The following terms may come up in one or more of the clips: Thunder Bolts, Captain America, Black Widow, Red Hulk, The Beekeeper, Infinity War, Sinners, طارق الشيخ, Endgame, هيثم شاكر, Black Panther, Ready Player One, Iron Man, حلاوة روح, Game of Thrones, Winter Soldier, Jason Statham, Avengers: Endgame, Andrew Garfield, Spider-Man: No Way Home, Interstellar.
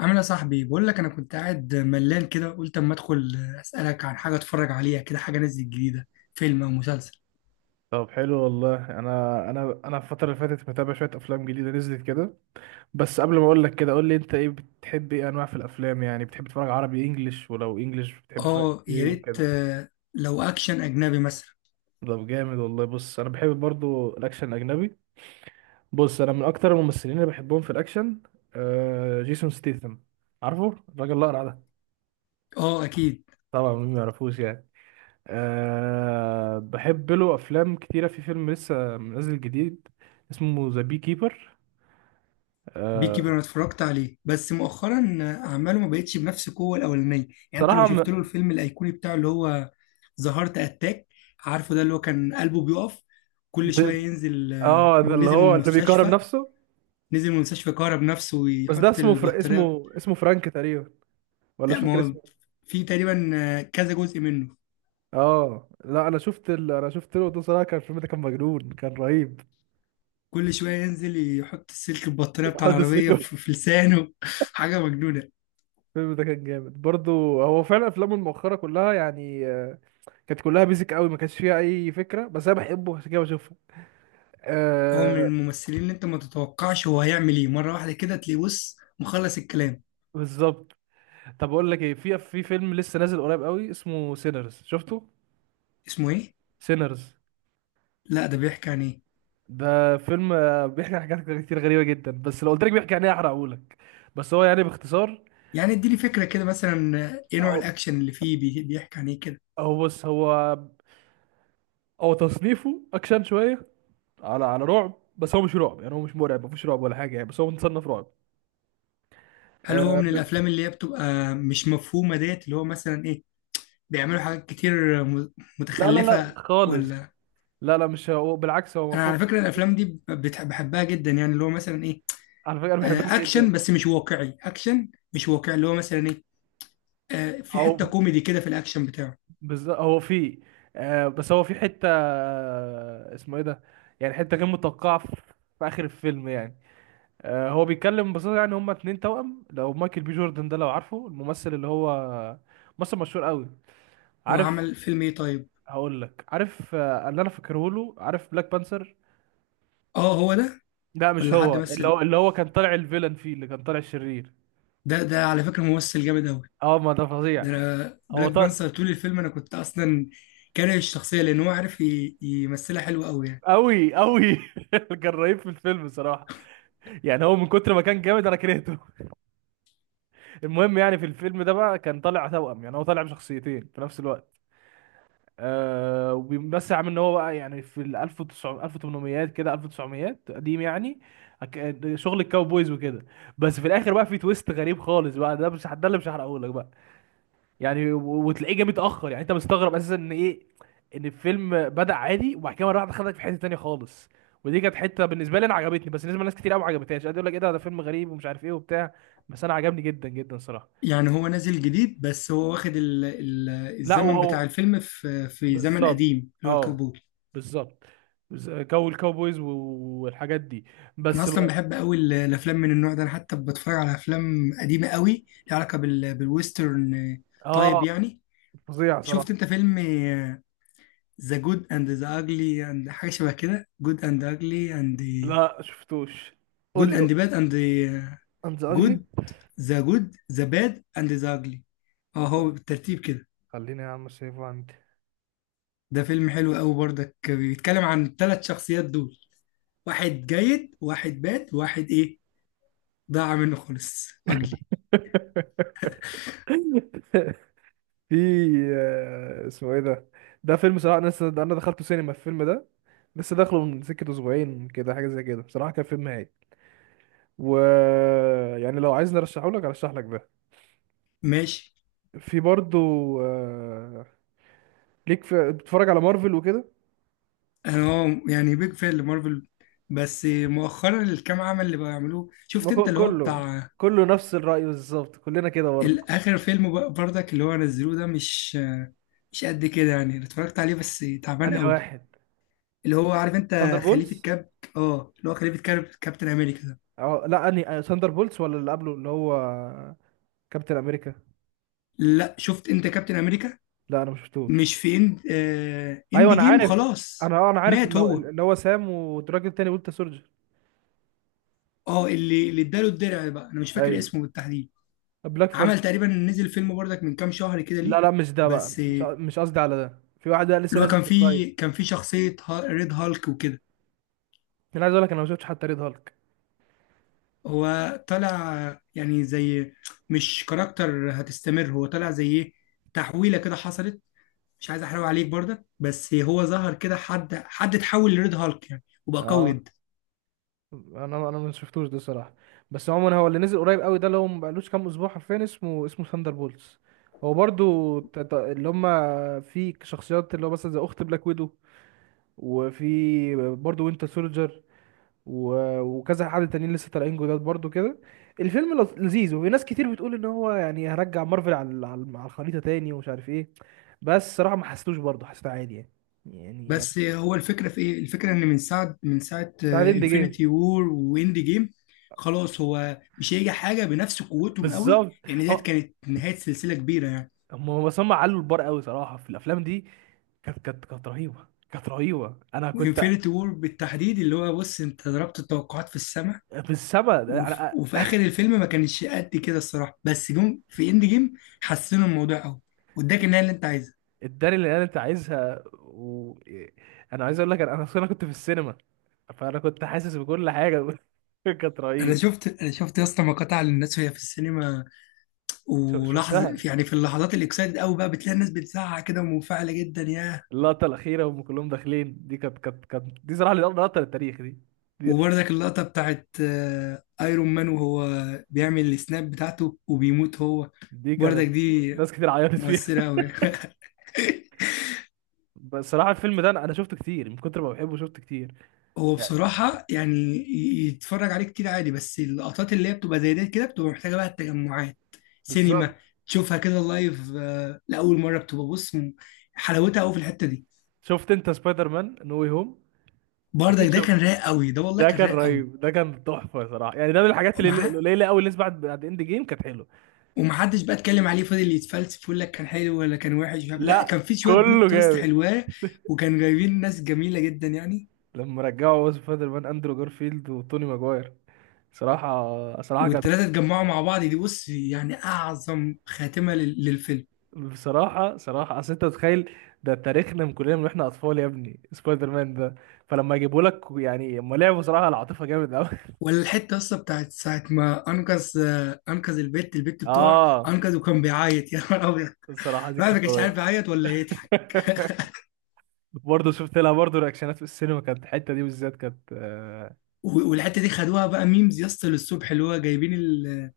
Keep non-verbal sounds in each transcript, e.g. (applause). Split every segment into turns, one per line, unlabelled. عامل إيه يا صاحبي؟ بقول لك انا كنت قاعد ملان كده، قلت اما ادخل اسالك عن حاجه اتفرج عليها كده. حاجه نزلت جديده، فيلم او مسلسل؟
طب حلو والله. انا الفتره اللي فاتت متابع شويه افلام جديده نزلت كده. بس قبل ما اقول لك كده، قول لي انت، ايه بتحب، ايه انواع في الافلام؟ يعني بتحب تتفرج عربي، انجليش؟ ولو انجليش بتحب تتفرج
اه،
ايه
يا ريت.
وكده؟
لو اكشن اجنبي مثلا.
طب جامد والله. بص انا بحب برضو الاكشن الاجنبي. بص انا من اكتر الممثلين اللي بحبهم في الاكشن آه جيسون ستيثم. عارفه الراجل الاقرع ده؟
اه اكيد.
طبعا مين ما يعرفوش يعني. آه بحب له افلام كتيره. في فيلم لسه نازل جديد اسمه ذا بي كيبر.
بيكي بير،
آه
انا اتفرجت عليه بس مؤخرا. اعماله ما بقتش بنفس القوه الاولانيه، يعني انت لو
صراحة
شفت له الفيلم الايقوني بتاعه اللي هو ظهرت اتاك. عارفه ده اللي هو كان قلبه بيقف كل
ب...
شويه؟ ينزل،
اه ده اللي
نزل من
هو اللي بيكرم
المستشفى،
نفسه.
كهرب نفسه
بس ده
ويحط
اسمه فر...
البطاريه.
اسمه اسمه فرانك تقريبا، ولا مش
لا، ما
فاكر
هو
اسمه.
في تقريبا كذا جزء منه.
اه لا انا شفت ال... انا شفت له ده صراحه. كان الفيلم ده كان مجنون، كان رهيب.
كل شوية ينزل يحط السلك البطارية
(laughs)
بتاع
حد
العربية
السجن.
في لسانه (laughs) حاجة مجنونة.
الفيلم ده كان جامد برضو. هو فعلا افلامه المؤخره كلها يعني كانت كلها بيزك قوي، ما كانش فيها اي فكره، بس انا بحبه عشان كده بشوفه.
هو من
آه.
الممثلين اللي انت ما تتوقعش هو هيعمل ايه، مرة واحدة كده تلاقيه بص مخلص الكلام.
بالظبط. طب اقول لك ايه، في في فيلم لسه نازل قريب قوي اسمه سينرز. شفته؟
اسمه ايه؟
سينرز.
لا ده بيحكي عن ايه؟
ده فيلم بيحكي عن حاجات كتير غريبة جدا، بس لو قلت لك بيحكي عن ايه هحرقهولك. بس هو يعني باختصار،
يعني اديني فكرة كده مثلا، ايه نوع
هو
الاكشن اللي فيه؟ بيحكي عن ايه كده؟
هو بص، هو تصنيفه اكشن شوية على على رعب، بس هو مش رعب يعني، هو مش مرعب، مفيش رعب ولا حاجة يعني، بس هو متصنف رعب.
هل هو
آه
من
ب...
الافلام اللي هي بتبقى مش مفهومة ديت، اللي هو مثلا ايه بيعملوا حاجات كتير
لا لا لا
متخلفة؟
خالص.
ولا؟
لا لا مش هو، بالعكس هو
انا
مفهوم.
على فكرة الافلام دي بحبها جدا، يعني اللي هو مثلا ايه،
على فكرة انا بحبها
اكشن
جدا.
بس مش واقعي، اكشن مش واقعي اللي هو مثلا ايه، في حته
او
كوميدي كده في الاكشن بتاعه.
بز... هو فيه آه، بس هو في حتة اسمه ايه ده، يعني حتة غير متوقعة في في اخر الفيلم يعني. هو بيتكلم ببساطة يعني، هما 2 توأم. لو مايكل بي جوردن ده لو عارفه، الممثل اللي هو ممثل مشهور قوي.
هو
عارف؟
عمل فيلم ايه طيب؟
هقول لك، عارف اللي انا فاكره له، عارف بلاك بانثر؟
اه هو ده.
لا مش
ولا حد
هو، اللي
مثل؟
هو اللي هو كان طالع الفيلن فيه، اللي كان طالع الشرير.
ده على فكره ممثل جامد قوي.
اه ما ده فظيع.
ده انا
هو
بلاك
طا...
بانثر طول الفيلم انا كنت اصلا كاره الشخصيه لان هو عارف يمثلها حلو قوي يعني.
قوي قوي. (laughs) كان رهيب في الفيلم صراحة. يعني هو من كتر ما كان جامد انا كرهته. (laughs) المهم يعني في الفيلم ده بقى كان طالع توأم، يعني هو طالع بشخصيتين في نفس الوقت. آه، وبس عم ان هو بقى يعني في ال 1900 1800 كده 1900 قديم يعني. أك- شغل الكاوبويز وكده. بس في الاخر بقى في تويست غريب خالص بقى، ده مش ده اللي مش هحرقه لك بقى. يعني و- وتلاقيه جه متاخر، يعني انت مستغرب اساسا ان ايه، ان الفيلم بدا عادي وبعد كده مره واحده خدك في حته تانيه خالص. ودي كانت حته بالنسبه لي انا عجبتني، بس بالنسبه لناس كتير قوي ما عجبتهاش، قاعد يقول لك ايه ده، ده فيلم غريب ومش عارف ايه وبتاع. بس انا عجبني جدا جدا صراحه.
يعني هو نازل جديد، بس هو واخد ال
لا
الزمن بتاع
وهو
الفيلم في زمن
بالظبط.
قديم اللي هو
اه
الكاوبوي.
بالظبط. بز- جو الكاوبويز و- والحاجات دي.
انا
بس
اصلا
بقى
بحب قوي الافلام من النوع ده، انا حتى بتفرج على افلام قديمه قوي ليها علاقه بالويسترن. طيب
اه
يعني،
فظيع
شفت
صراحة.
انت فيلم ذا جود اند ذا اجلي اند حاجه شبه كده؟ جود اند اجلي اند،
لا شفتوش،
جود
قول لي
اند باد اند،
انت.
جود،
اغلي.
ذا جود ذا باد اند ذا اجلي. اه، هو بالترتيب كده.
خليني يا عم سيفه عندي.
ده فيلم حلو قوي برضك، بيتكلم عن الثلاث شخصيات دول، واحد جيد واحد باد واحد ايه، ضاع منه خالص، اجلي.
(laughs) في اسمه ايه ده، ده فيلم صراحة انا لسه- ده انا دخلته سينما الفيلم ده. لسه داخله من سكة أسبوعين كده، حاجة زي كده. بصراحة كان فيلم هايل. و يعني لو عايزني ارشحه لك ارشح لك ده.
ماشي.
في برضو آه، ليك، في بتتفرج على مارفل وكده؟
انا اه يعني بيج فان لمارفل، بس مؤخرا الكام عمل اللي بقوا يعملوه،
ما
شفت انت
هو
اللي هو
كله،
بتاع
كله نفس الرأي بالظبط، كلنا كده برضه.
الاخر فيلم برضك اللي هو نزلوه ده مش قد كده، يعني اللي اتفرجت عليه بس تعبان
انهي
قوي.
واحد؟
اللي هو، عارف
ثاندر
انت خليفة
بولز.
كاب؟ اه اللي هو خليفة كاب، كابتن امريكا ده.
اه لا، انهي ثاندر بولز ولا اللي قبله اللي هو كابتن امريكا؟
لا، شفت انت كابتن امريكا؟
لا انا ما شفتوش.
مش في اند
ايوه
اند
انا
جيم،
عارف.
خلاص.
انا عارف،
مات
اللي هو
هو.
اللي هو سام، والراجل التاني ويلتا سولجر.
اه اللي اداله الدرع بقى انا مش فاكر
ايوه
اسمه بالتحديد.
بلاك
عمل
فالكون.
تقريبا، نزل فيلم برضك من كام شهر كده، ليه
لا لا مش ده بقى،
بس
مش مش قصدي على ده. في واحد بقى لسه
اللي هو
نازل
كان
من
في
قريب.
شخصية ريد هالك وكده.
انا عايز اقول لك انا ما شفتش حتى ريد هالك.
هو طلع يعني زي، مش كاركتر هتستمر، هو طلع زي ايه، تحويلة كده حصلت. مش عايز احرق عليك برضك، بس هو ظهر كده حد اتحول لريد هالك يعني وبقى قوي
اه
جدا.
انا ما شفتوش ده صراحه. بس عموما هو اللي نزل قريب قوي ده اللي هو ما بقالوش كام اسبوع حرفيا، اسمه اسمه ثاندر بولتس. هو برضو ت- ت- اللي هم في شخصيات، اللي هو مثلا زي اخت بلاك ويدو، وفي برضو وينتر سولجر، و- وكذا حد تانيين لسه طالعين جداد برضو كده. الفيلم لط- لذيذ، وفي ناس كتير بتقول ان هو يعني هرجع مارفل على ال- على ال- على الخريطه تاني ومش عارف ايه. بس صراحه ما حسيتوش، برضو حسيته عادي يعني. يعني
بس هو الفكرة في ايه؟ الفكرة ان من ساعة
ساعه اند جيم
انفينيتي وور واند جيم خلاص هو مش هيجي حاجة بنفس قوتهم قوي،
بالظبط.
لان ديت
هو،
كانت نهاية سلسلة كبيرة يعني.
هم علوا البار قوي صراحه في الافلام دي. كانت رهيبه، كانت رهيبه. انا كنت
وانفينيتي وور بالتحديد اللي هو بص، انت ضربت التوقعات في السماء.
في السما انا.
وفي اخر الفيلم ما كانش قد كده الصراحه، بس جم في اند جيم حسنوا الموضوع قوي، واداك النهايه اللي انت عايزها.
اداني اللي انا انت عايزها و... إيه، انا عايز اقول لك انا، انا أصلاً كنت في السينما، فانا كنت حاسس بكل حاجه. (laughs) كانت رهيب.
انا شفت يا اسطى مقاطع للناس وهي في السينما،
شو-
ولحظه
شفتها،
يعني في اللحظات الاكسايتد قوي بقى بتلاقي الناس بتزعق كده ومنفعله جدا، ياه.
اللقطه الاخيره وهم كلهم داخلين دي، كانت دي صراحه لقطه للتاريخ دي. دي,
وبرضك اللقطه بتاعت ايرون مان وهو بيعمل السناب بتاعته وبيموت هو،
دي
برضك
كانت
دي
ناس كتير عيطت فيها.
مؤثره قوي (laughs)
(laughs) بس صراحه الفيلم ده انا، أنا شفته كتير، من كتر ما بحبه شفته كتير.
هو
يعني
بصراحة يعني يتفرج عليه كتير عادي، بس اللقطات اللي هي بتبقى زي دي كده بتبقى محتاجة بقى التجمعات،
بالظبط.
سينما، تشوفها كده لايف، لأول مرة بتبقى بص حلاوتها قوي في الحتة دي.
شفت انت سبايدر مان نو واي هوم؟
برضك
اكيد
ده
شفت.
كان رايق قوي، ده والله
ده
كان
كان
رايق قوي.
رهيب، ده كان تحفه صراحه يعني. ده من الحاجات اللي
ومع
القليله قوي اللي لسه بعد بعد اند جيم كانت حلوه.
ومحدش بقى اتكلم عليه، فضل يتفلسف يقول لك كان حلو ولا كان وحش، مش عارف. لا، كان
لا
في شوية
كله
بلوت تويست
جامد.
حلوة. وكان جايبين ناس جميلة جدا يعني.
لما رجعوا ويز سبايدر مان اندرو جارفيلد وتوني ماجواير، صراحه صراحه كانت،
والتلاتة اتجمعوا مع بعض دي بص يعني أعظم خاتمة للفيلم.
بصراحه صراحه. اصل انت تتخيل، ده تاريخنا من كلنا، من واحنا اطفال يا ابني سبايدر مان ده. فلما يجيبوا لك يعني، هم لعبوا صراحه العاطفه جامد قوي.
ولا الحته اصلا بتاعت ساعه ما انقذ، انقذ،
(laughs)
البت بتوع
اه
انقذ وكان بيعيط (laughs) يا نهار ابيض.
الصراحه دي
الواحد ما
كانت
كانش عارف
قويه.
يعيط ولا يضحك.
(laughs) برضه شفت لها برضه رياكشنات في السينما، كانت الحته دي بالذات كانت
والحته دي خدوها بقى ميمز يا اسطى للصبح، اللي هو جايبين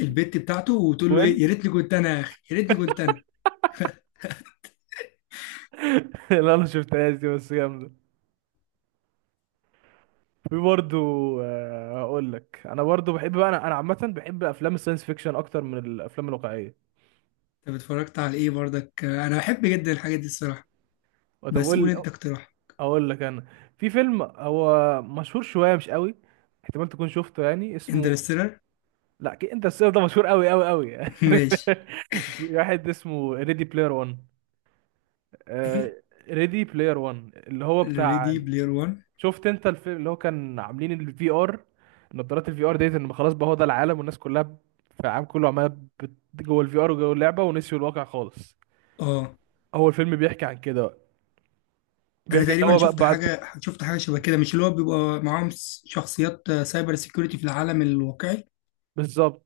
البت بتاعته وتقول له ايه
جوين.
يا ريتني كنت انا، يا اخي يا ريتني كنت انا.
(laughs) اللي انا شفتهاش دي، بس جامده. في برضه هقول لك، انا برضه بحب بقى، انا عامه بحب افلام الساينس فيكشن اكتر من الافلام الواقعيه.
طب اتفرجت على ايه برضك؟ انا بحب جدا الحاجات دي الصراحه،
طب
بس قول
اقول
انت اقتراح.
اقول لك انا في فيلم هو مشهور شويه مش قوي، احتمال تكون شفته يعني اسمه،
انترستيلر؟
لا أكيد انت السيف ده مشهور قوي قوي قوي.
(laughs) ماشي.
(laughs) في واحد اسمه ريدي بلاير 1.
ايه؟
ريدي بلاير 1 اللي هو بتاع،
ريدي بلاير 1.
شفت انت الفيلم اللي هو كان عاملين الفي ار، نظارات الفي ار ديت ان خلاص بقى هو ده العالم، والناس كلها ب- في العالم كله عماله بت- جوه الفي ار وجوه اللعبه، ونسيوا الواقع خالص.
اه
هو الفيلم بيحكي عن كده بقى.
انا
بيحكي ان
تقريبا
هو بقى
شفت
بعد،
حاجه، شبه كده، مش اللي هو بيبقى معاهم شخصيات سايبر سيكيورتي في العالم الواقعي؟
بالظبط.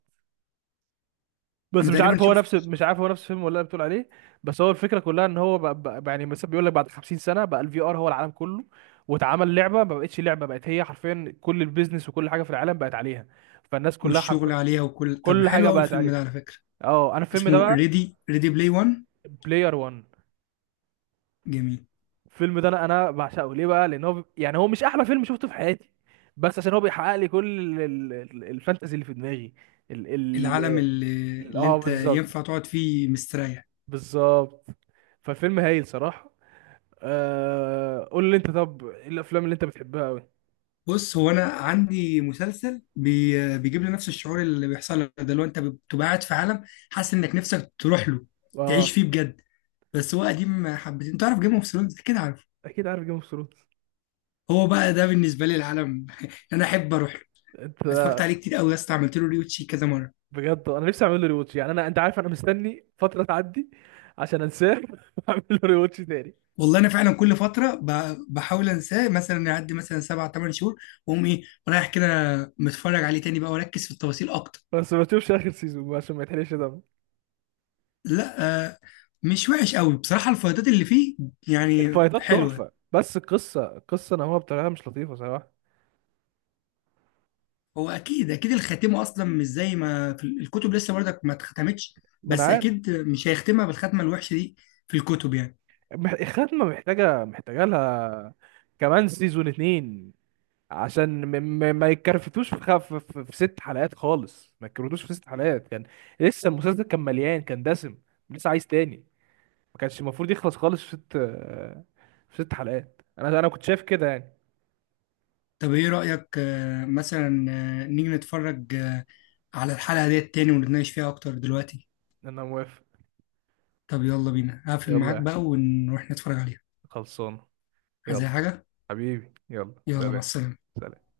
بس
انا
مش
تقريبا
عارف هو نفس،
شفت.
مش عارف هو نفس الفيلم ولا اللي بتقول عليه. بس هو الفكره كلها ان هو بقى بقى يعني مثلا بيقول لك بعد 50 سنه بقى الفي ار هو العالم كله، واتعمل لعبه ما بقتش لعبه، بقت هي حرفيا كل البيزنس وكل حاجه في العالم بقت عليها، فالناس كلها
والشغل
حرفيا
عليها وكل، طب
كل
حلو
حاجه
قوي
بقت
الفيلم
عليه.
ده على فكره.
اه انا الفيلم ده
اسمه
بقى
ريدي بلاي 1.
بلاير 1،
جميل.
الفيلم ده انا بعشقه ليه بقى، لان هو بي- يعني هو مش احلى فيلم شفته في حياتي، بس عشان هو بيحقق لي كل ال- ال- ال- الفانتازي اللي في دماغي. ال
العالم اللي،
ال- اه
انت
بالظبط.
ينفع تقعد فيه مستريح.
بالظبط. فالفيلم هايل صراحة. آه قول لي انت، طب ايه الافلام اللي انت بتحبها قوي؟
بص، هو انا عندي مسلسل بيجيب لي نفس الشعور اللي بيحصل لك ده، اللي هو انت بتبقى قاعد في عالم حاسس انك نفسك تروح له
اه
تعيش فيه بجد. بس هو قديم حبتين. تعرف جيم اوف ثرونز كده؟
اكيد عارف جيم اوف ثرونز
هو بقى ده بالنسبه لي العالم (laughs) انا احب اروح له.
انت.
اتفرجت عليه كتير قوي يا اسطى، عملت له ريوتشي كذا مره.
بجد انا نفسي اعمل له ريواتش يعني. انا انت عارف انا مستني فترة تعدي عشان انساه، (laughs) واعمل له ريواتش تاني.
والله انا فعلا كل فتره بحاول انساه، مثلا يعدي مثلا سبع ثمان شهور واقوم ايه رايح كده متفرج عليه تاني بقى، واركز في التفاصيل اكتر.
بس ما تشوفش اخر سيزون عشان ما يتحرقش دم.
لا مش وحش قوي بصراحه، الفايدات اللي فيه يعني
الفايتات
حلوه.
تحفة، بس القصة، القصة نوعها بطريقة مش لطيفة صراحة.
هو اكيد اكيد الخاتمه اصلا مش زي ما في الكتب لسه برضك ما اتختمتش.
ما انا
بس
عارف.
اكيد مش هيختمها بالختمه الوحشه دي في الكتب يعني.
مح- الخاتمة محتاجة لها كمان سيزون 2، عشان م م ما يتكرفتوش في, خف في 6 حلقات خالص. ما يتكرفتوش في 6 حلقات، كان لسه المسلسل كان مليان، كان دسم، لسه عايز تاني. ما كانش المفروض يخلص خالص في 6، في ست حلقات. انا كنت شايف كده يعني.
طب ايه رأيك، مثلا نيجي نتفرج على الحلقة ديت تاني ونتناقش فيها اكتر دلوقتي؟
انا موافق.
طب يلا بينا، هقفل معاك
يلا
بقى ونروح نتفرج عليها.
خلصانه.
عايز
يلا
اي حاجة؟
حبيبي، يلا
يلا مع
سلام.
السلامة.
سلام.